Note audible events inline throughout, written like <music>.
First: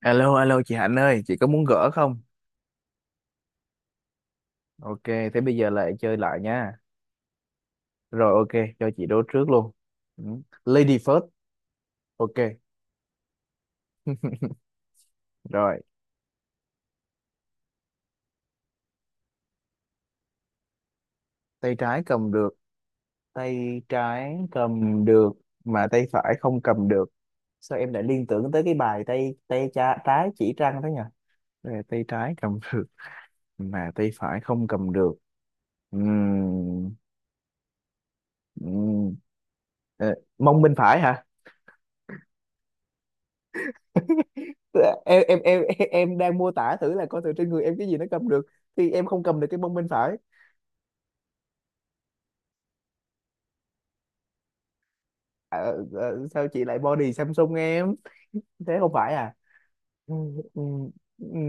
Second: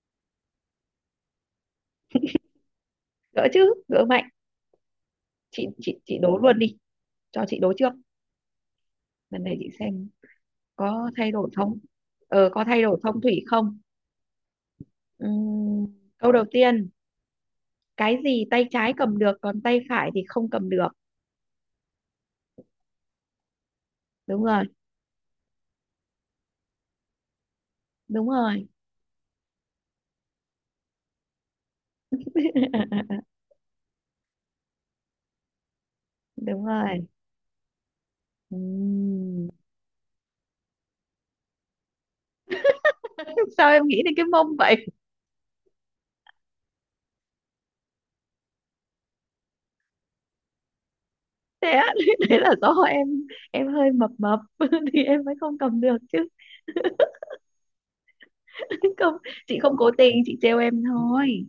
Alo, alo chị Hạnh ơi, chị có muốn gỡ không? Gỡ chứ, gỡ mạnh. Ok, thế bây chị giờ lại chị chơi chị đố lại luôn nha. đi, cho chị đố trước. Rồi ok, cho chị đố Lần trước này chị luôn. xem Ừ. Lady có first. thay đổi không. Ok, Có thay đổi phong thủy không? rồi. Ừm, Câu đầu tiên: cái gì tay trái cầm được còn tay phải thì không cầm được? Tay trái cầm được, tay trái Đúng rồi. cầm được mà tay phải không cầm được. Sao em lại liên Đúng tưởng tới rồi. cái bài tay tay cha, trái chỉ trăng thế nhỉ? Rồi, tay trái cầm <laughs> được <laughs> mà tay phải không cầm được. Đúng Ừm, rồi. ừm. Ừm. Ờ, mông bên phải hả? <laughs> Sao em nghĩ đến cái mông vậy? em em em <laughs> em đang mô tả thử là coi thử trên người em cái gì nó cầm được, thì em không cầm được cái mông bên phải. Thế á, <laughs> thế là do em hơi mập mập <laughs> thì em mới không Ờ, cầm được chứ. ờ, sao chị lại body Samsung em? <laughs> Thế không <laughs> phải Không, à? chị không cố Ừ, tình, chị trêu ừ, em ừ. thôi.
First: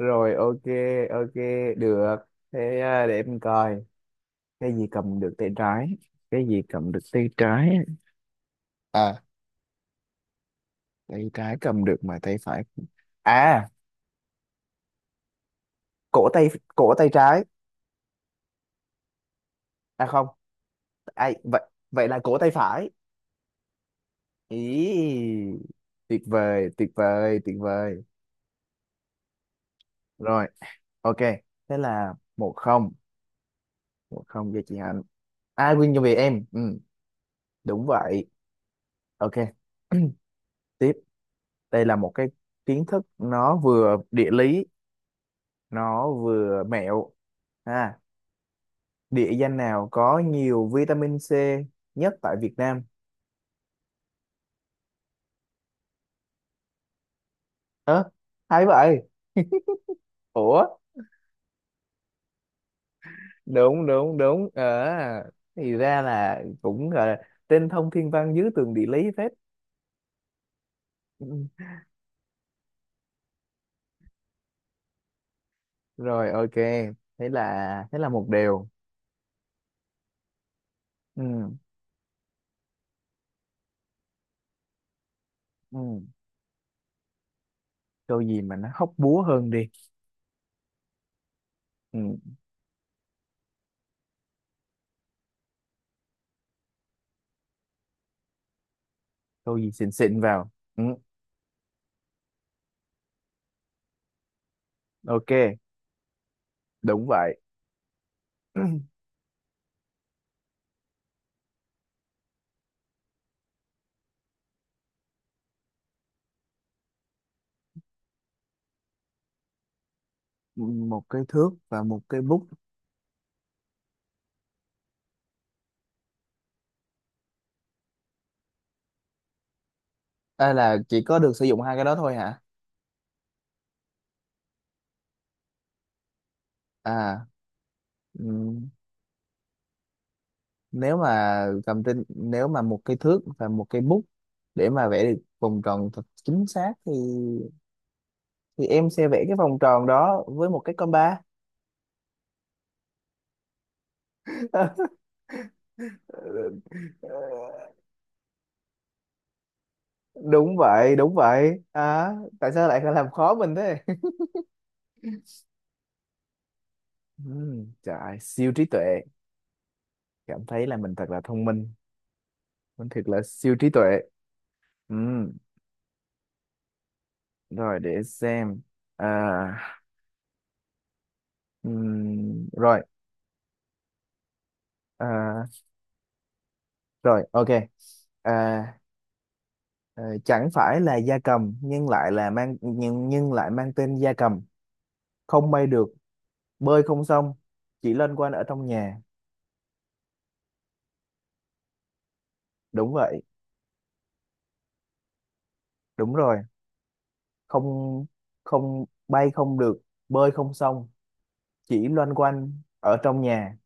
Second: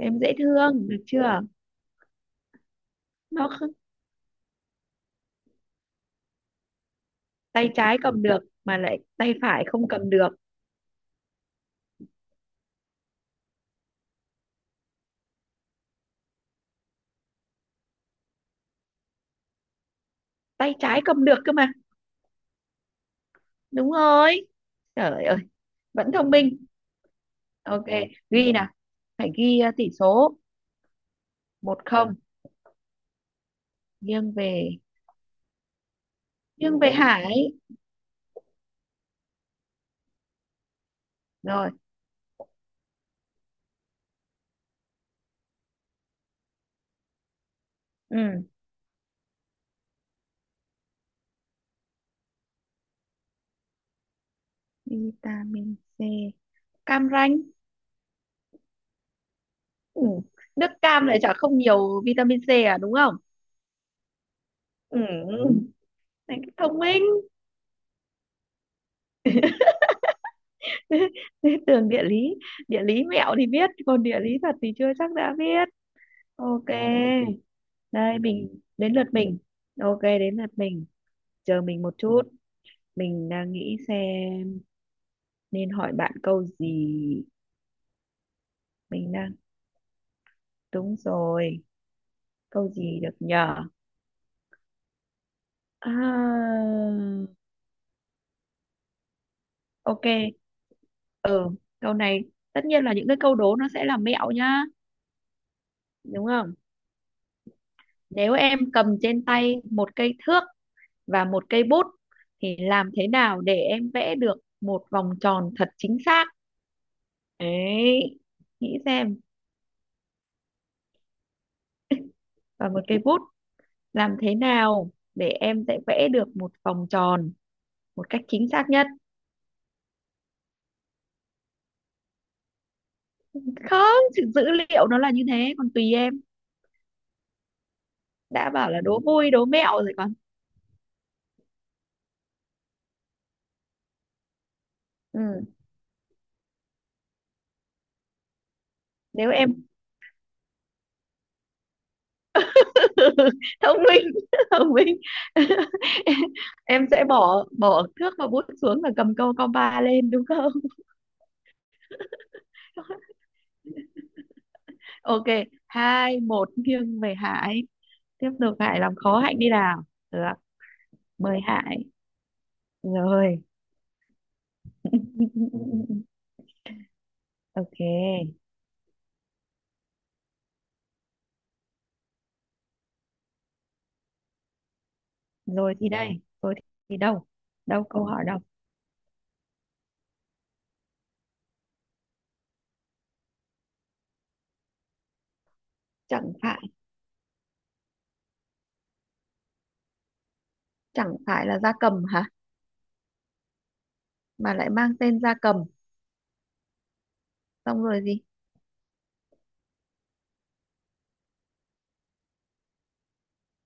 Em dễ ok, thương được ok, chưa? được. Thế à, để em No. coi. Cái gì cầm được tay trái? Cái gì cầm được tay Tay trái? trái cầm được mà lại À, tay phải không cầm được. tay trái cầm được mà tay phải. À, cổ tay, cổ tay trái. À không, Tay trái cầm ai được cơ vậy? mà. Vậy là cổ tay phải. Đúng rồi. Ý, Trời ơi, vẫn tuyệt thông minh. vời, tuyệt vời, tuyệt Ok, vời. ghi nào, phải ghi tỷ số Rồi ok, thế một là không 1-0. một nghiêng không cho chị về, Hạnh. Ai Quyên cho vì em, nghiêng ừ, về Hải. đúng vậy, ok. <clears throat> Tiếp. Rồi. Đây là một cái kiến thức, nó vừa địa lý, nó vừa mẹo. À, Ừ. địa danh nào có nhiều vitamin C nhất tại Việt Nam? Vitamin C, cam ranh. Ơ, hay vậy? Ừ. <laughs> Ủa, Nước cam lại chả không nhiều vitamin C à, đúng không? đúng đúng đúng, ờ, Ừ. thì ra Này, là thông cũng minh. gọi là trên thông thiên văn dưới tường địa lý phết. Ừ. <laughs> Tường địa lý. Địa lý mẹo thì biết còn địa lý thật thì chưa chắc đã biết. Rồi ok, Ok. thế là Đây, một mình điều. đến lượt mình. Ok, đến lượt mình. Ừ, Chờ mình một chút. Mình đang nghĩ xem nên ừ. hỏi bạn câu gì. Câu gì mà nó hóc Mình búa đang hơn đi. Đúng rồi. Ừ. Câu gì được nhờ? À, Câu gì xịn ok. xịn vào. Ừ. Ừ, câu này, tất nhiên là những cái câu đố nó sẽ là mẹo nhá, Ok, đúng không? đúng vậy. Nếu em cầm <clears throat> trên tay một cây thước và một cây bút thì làm thế nào để em vẽ được một vòng tròn thật chính xác? Đấy, nghĩ xem. Một cái thước và một cái bút? Và một cây bút, làm thế nào để em sẽ vẽ được một vòng tròn một cách chính xác nhất. À, là chỉ có được sử dụng hai cái đó thôi hả? Không, sự dữ liệu nó là như thế, còn tùy em. À, ừ. Đã bảo là đố vui đố mẹo rồi còn. Nếu mà một cái thước và một cái bút để mà vẽ được Ừ. vòng tròn thật chính xác thì em sẽ vẽ Nếu cái vòng em tròn đó với một cái compa. <laughs> thông minh, <laughs> thông minh. <laughs> em em sẽ bỏ <laughs> bỏ thước và bút xuống và cầm câu compa lên, đúng không? Đúng vậy, đúng vậy, à, tại sao lại làm khó mình thế? <laughs> Ok, 2-1 nghiêng về Hải. Trời, Tiếp siêu tục, trí Hải làm tuệ. khó Hạnh đi nào. Được. Cảm thấy là mình thật là Mời thông minh, Hải. mình thật là Rồi. siêu trí tuệ. Ừm, <laughs> Ok. Rồi để xem. À, rồi. À, Rồi thì đây, vâng, rồi thì rồi đâu, ok. đâu câu hỏi À, đâu? ờ, chẳng phải là gia cầm nhưng lại là mang nhưng lại mang tên gia cầm. Không bay được, Chẳng phải, bơi không xong, chỉ loanh quanh ở trong nhà. chẳng phải là gia cầm hả? Đúng vậy. Mà lại mang tên gia cầm. Đúng rồi. Xong rồi Không. gì? Không bay không được, bơi không xong, chỉ loanh quanh ở trong nhà.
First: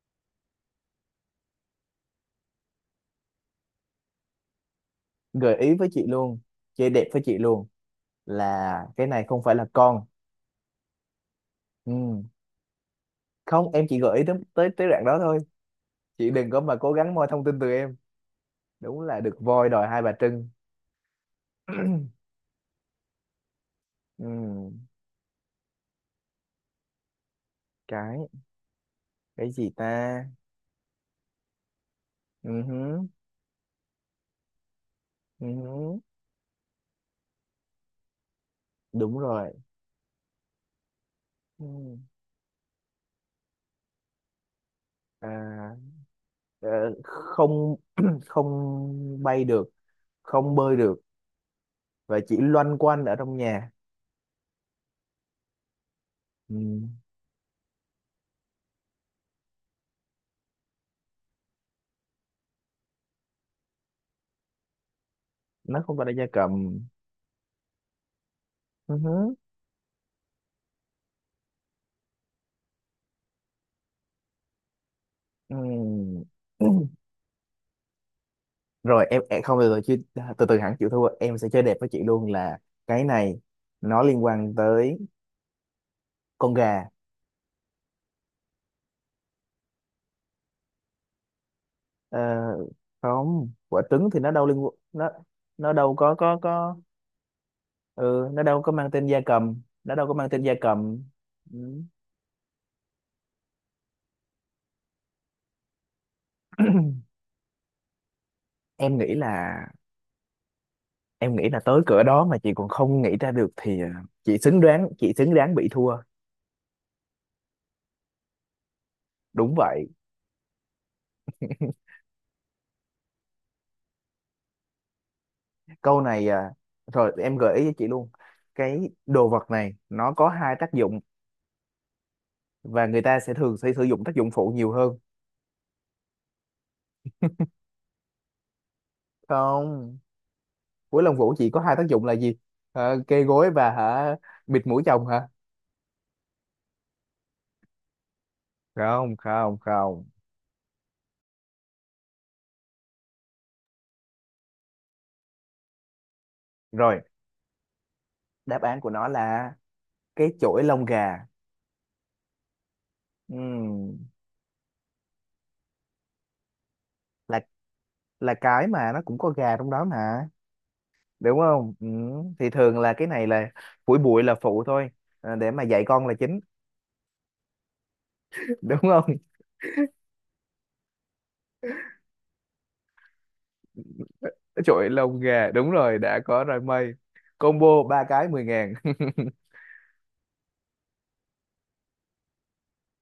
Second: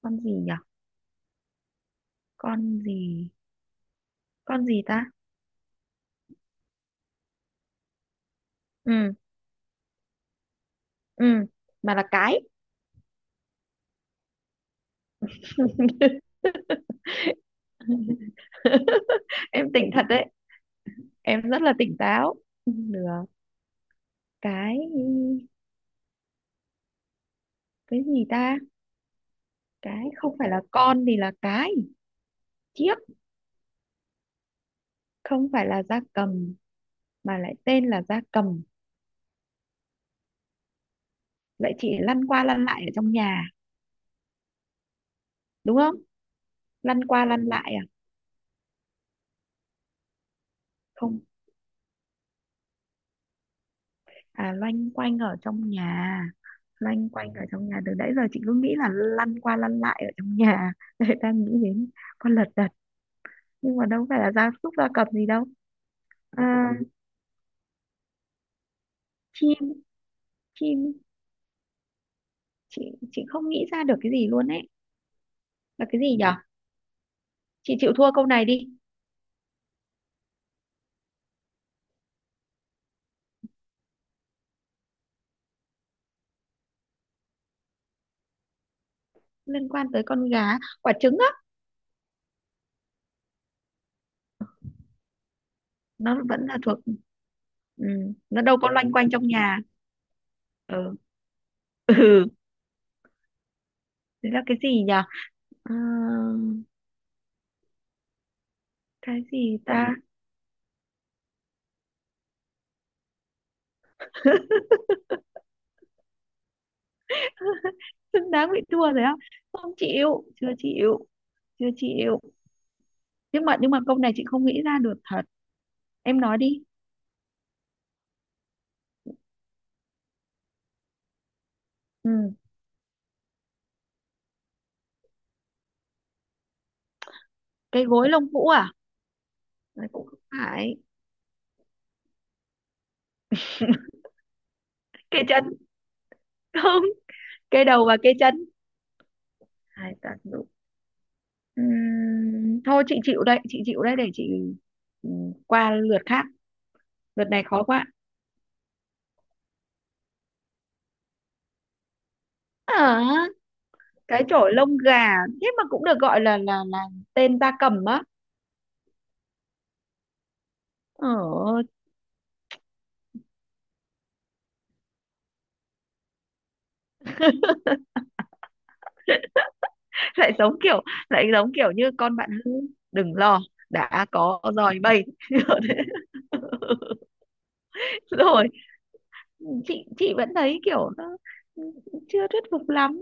Con gì nhở? Con gì? Con gì ta? Gợi ý với chị luôn, chị đẹp với chị luôn là cái Ừ. này không phải là con. Ừ. Mà là Ừ. cái. Không, em chỉ gợi ý tới tới tới đoạn đó thôi. <laughs> Chị đừng có mà cố gắng moi thông tin từ em. Đúng là được voi Em đòi tỉnh Hai thật Bà đấy, Trưng. em rất là tỉnh <clears throat> táo. Được. Ừ. cái cái gì cái ta? cái gì Cái ta? không phải là con thì là cái, Ừ chiếc. hứ, ừ Không phải là hứ. gia cầm mà lại tên là gia cầm. Đúng rồi. Vậy chị Ừ. lăn qua lăn lại ở trong nhà, À, đúng không? ờ, Lăn qua lăn lại không. à? <clears throat> Không bay được, không bơi được, Không. và chỉ loanh quanh ở trong nhà. À, loanh quanh ở trong nhà. Ừ. Loanh quanh ở trong nhà, từ nãy giờ chị cứ nghĩ là lăn qua lăn lại ở trong nhà. <laughs> Đấy, đang nghĩ đến con lật đật nhưng mà đâu phải là gia súc gia cầm gì đâu. Nó không phải là gia À, cầm. Ừ hứ. chim, chim. chị chị không nghĩ ra được cái gì luôn ấy. Là cái gì Ừm. nhở? <clears throat> Ừm. Chị chịu thua câu này đi. Rồi em, không, từ từ chứ, từ từ hẳn chịu thua em sẽ chơi đẹp với chị luôn là cái này nó liên quan tới con gà. Liên quan tới con gà? Quả trứng á? Ờ, không, quả trứng thì nó đâu có Nó có vẫn là có thuộc, ừ, Ừ, nó nó đâu đâu có có mang loanh tên quanh gia trong cầm, nhà. nó đâu có mang tên gia Ừ. cầm. Ừ. Ừ. Thế là cái gì nhỉ? Ờ, em nghĩ cái gì là ta? em nghĩ là tới cửa đó mà chị còn không nghĩ ra được thì, ờ, chị xứng <laughs> đáng chị xứng đáng bị thua. Đáng bị thua rồi á? Đúng Không vậy. chịu, chưa chịu, chưa chịu. Nhưng mà câu này chị không nghĩ ra được thật. Câu Em này, nói à, đi. rồi em gợi ý cho chị luôn. Cái đồ vật này nó có hai tác dụng, Ừ. và người ta sẽ thường sẽ sử dụng tác dụng phụ nhiều hơn. Cái gối lông vũ à? Đấy, Không, cũng không phải. cuối lông vũ chỉ có hai tác dụng là gì? Ờ, kê gối và hả, bịt mũi chồng Cái hả? chân. <laughs> Không, cái đầu và cái chân, Không, không, hai không. tác dụng. Thôi chị chịu đây, chị chịu đây, để chị qua lượt khác. Rồi, Lượt này khó quá. đáp án của nó là cái chổi lông gà. Ờ, Ừm, cái chổi lông gà. Thế mà cũng được gọi là là tên là gia cầm á? là cái mà nó cũng có gà trong đó mà, đúng Ờ. không? Thì thường là cái này là phủi bụi là phụ thôi, ờ, để mà dạy con là chính. <laughs> Đúng không? <laughs> lại giống kiểu Lại giống kiểu như con bạn hư, đừng lo, đã có dòi Trội bay. lông <laughs> gà, Ở đúng đấy. rồi, đã có rồi mây, combo ba cái mười Rồi. ngàn <laughs> Chị vẫn thấy kiểu nó chưa thuyết phục lắm,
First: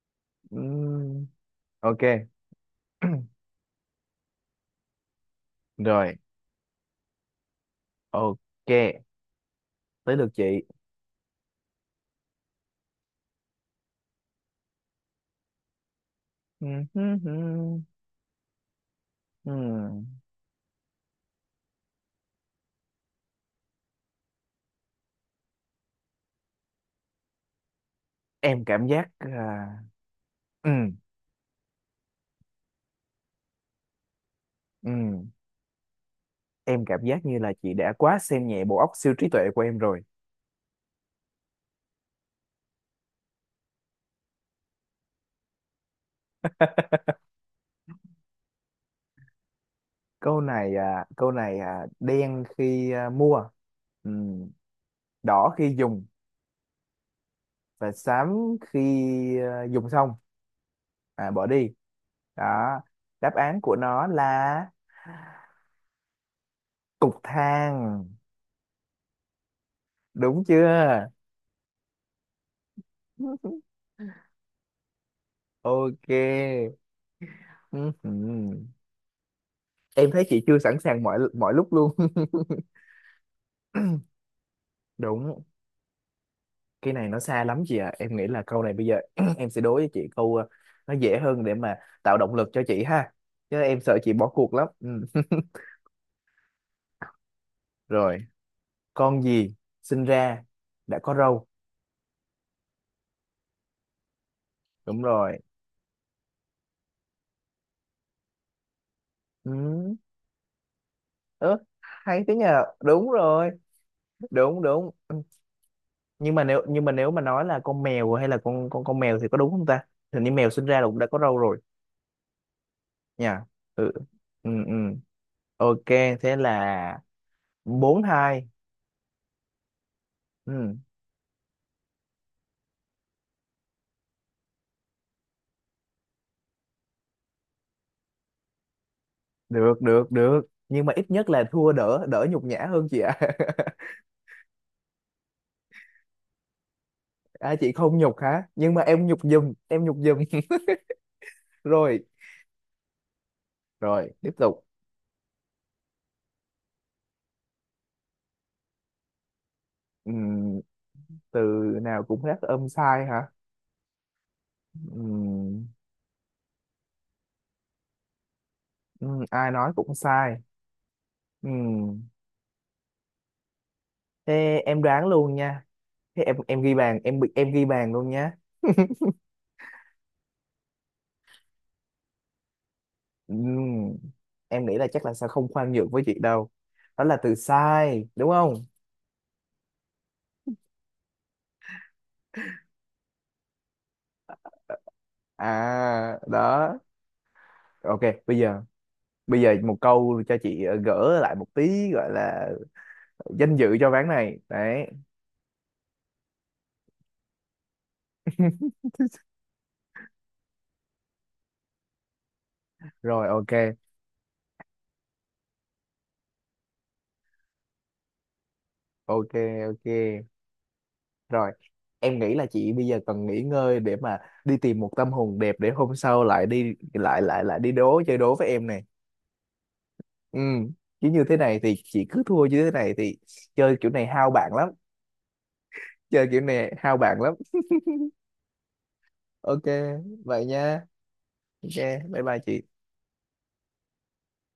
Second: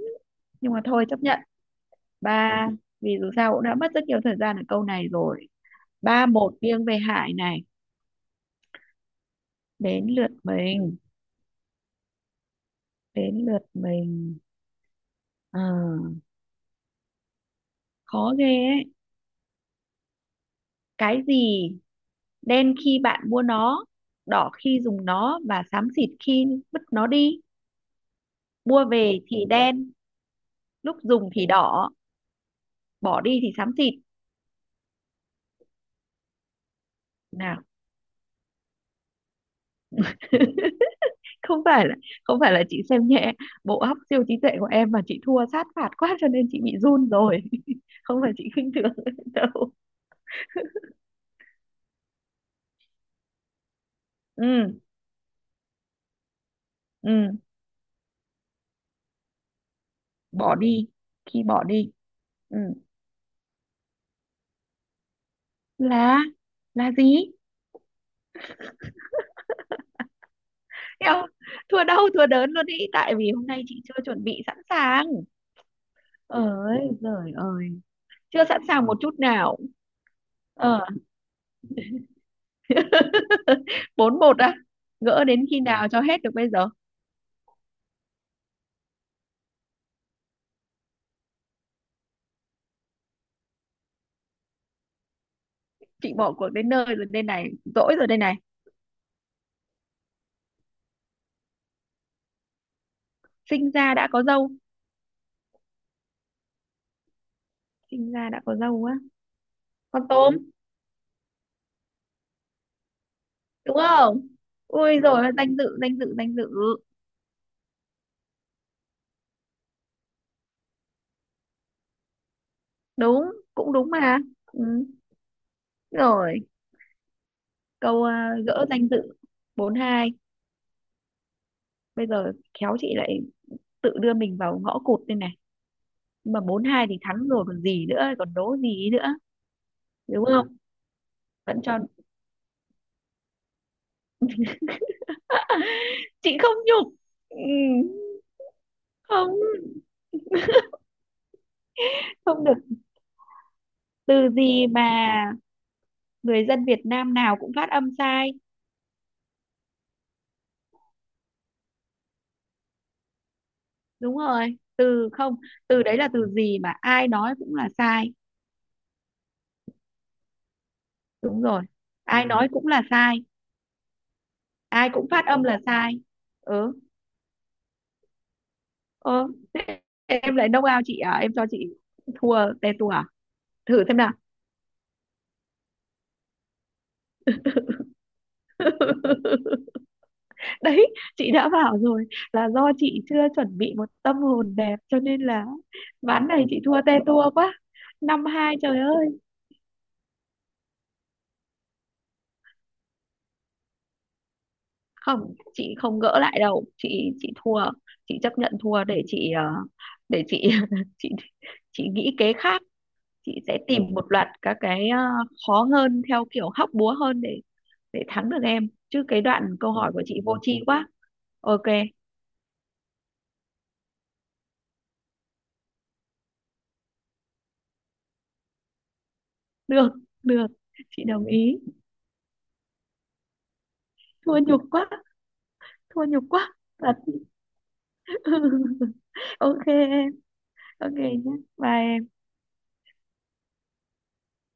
nhưng mà thôi chấp Ừm, nhận. ok. Ba. Vì dù <clears throat> sao cũng đã mất rất nhiều thời gian ở câu này rồi. Rồi 3-1 nghiêng về Hải này. ok, Đến tới lượt lượt chị. <laughs> mình. Đến lượt mình. Ờ, hừm, hừm, khó ghê ấy. ừm. Cái gì đen khi bạn mua nó, đỏ khi dùng nó và xám xịt khi vứt nó đi? em Mua cảm giác về à, thì đen, ừm, lúc dùng thì đỏ, bỏ đi thì xám xịt. ừm. Em cảm giác như là Nào. chị đã quá xem nhẹ bộ óc siêu trí tuệ của em rồi. <laughs> Không phải là, không phải là chị xem nhẹ bộ óc siêu trí tuệ của em mà chị thua sát phạt quá cho nên chị bị <laughs> run rồi. <laughs> Không phải chị khinh thường <laughs> đâu. Câu này à, đen khi à, mua, ừm, Ừ. đỏ khi dùng, Ừ. và xám khi à, dùng xong, Bỏ đi, à, khi bỏ bỏ đi. đi. Ừ. Đó, đáp án của nó là là là cục gì? than. Đúng chưa? Thấy, thua đau thua đớn luôn ý, tại vì hôm nay <laughs> chị chưa chuẩn bị sẵn sàng. Ok. Ơi giời ơi, Ừm, chưa sẵn ừm. sàng một chút nào. Em thấy chị chưa sẵn Ờ. sàng mọi mọi lúc luôn. <laughs> <laughs> 4-1 á? Gỡ Đúng, đến khi nào cho hết được bây giờ? cái này nó xa lắm chị ạ, em nghĩ là câu này bây giờ <clears throat> em sẽ đối với chị câu, ờ, nó dễ hơn để mà tạo động lực cho chị ha, chứ em sợ chị bỏ cuộc lắm. Ừm. <laughs> Chị bỏ cuộc đến nơi rồi đây này, dỗi rồi đây Rồi, này. con gì sinh ra đã có râu? Sinh ra đã có dâu? Đúng rồi. Sinh ra đã có dâu á? Ừ. Con tôm, Ớ, hay thế nhờ, đúng rồi. đúng không? Đúng đúng. Ui Ừ. rồi, danh dự, danh dự, nhưng danh mà dự. nếu nhưng mà nếu mà nói là con mèo hay là con mèo thì có đúng không ta? Hình như mèo sinh ra là cũng đã có râu rồi Đúng, nha. cũng đúng Ừ. mà. Ừ Ừ. ừ, ok. Thế Rồi. là bốn Câu hai gỡ danh dự. 4-2. Ừ. Bây giờ khéo chị lại tự đưa mình vào ngõ cụt đây này, nhưng mà 4-2 thì thắng rồi còn gì nữa, còn đố gì nữa, Được được đúng được. không? Nhưng mà ít nhất là Vẫn thua cho. đỡ, đỡ nhục nhã hơn, chị ạ. <laughs> <laughs> Chị không nhục. Ừ. À. Chị không nhục hả, nhưng mà em nhục Không, giùm, em nhục giùm. <laughs> Rồi, không được. rồi Từ tiếp tục. gì mà người dân Việt Nam nào cũng phát âm sai? Ừm, từ nào cũng rất âm sai hả? Đúng rồi, từ không. Ừm, Từ đấy là từ gì mà ai nói cũng là sai? Ai nói cũng sai. Đúng rồi. Ừm, Ai nói cũng là sai. thế em Ai đoán cũng phát luôn âm là nha. sai. Thế em Ừ. ghi bàn, em bị em ghi bàn luôn nhá. Ừ. Thế em lại đông ao chị à, em cho chị thua tè tua à? Thử Ừm, xem nào. em nghĩ là chắc là sẽ không khoan nhượng với chị đâu. Đó là từ sai đúng không? <laughs> Đấy, chị đã bảo rồi, là do chị chưa chuẩn bị một tâm hồn đẹp cho nên là À ván này chị đó, thua tè tua quá. ok. năm bây hai giờ trời ơi. bây giờ một câu cho chị, ờ, gỡ lại một tí gọi là danh dự cho ván này đấy. Không, chị không gỡ lại đâu, chị thua. Chị chấp nhận thua để chị để chị <laughs> chị chị nghĩ kế khác. Rồi, Chị ok, sẽ tìm một loạt các cái khó hơn, theo kiểu hóc búa hơn để thắng được em, chứ cái ok, đoạn câu ok, hỏi của chị vô tri quá. rồi. Ok. Em nghĩ là chị bây giờ cần nghỉ ngơi để mà đi tìm một tâm hồn đẹp để hôm sau lại đi lại lại lại đi đố chơi đố với em nè. Được, Ừ, được, chị chứ như đồng thế ý. này thì chị cứ thua như thế này thì chơi kiểu này hao Thua bạn nhục lắm. quá, thua nhục Chơi kiểu quá. này hao Thật. bạn lắm. <laughs> Ok, Ok em. vậy nha. Ok nhé. Ok, Bye em. bye bye chị.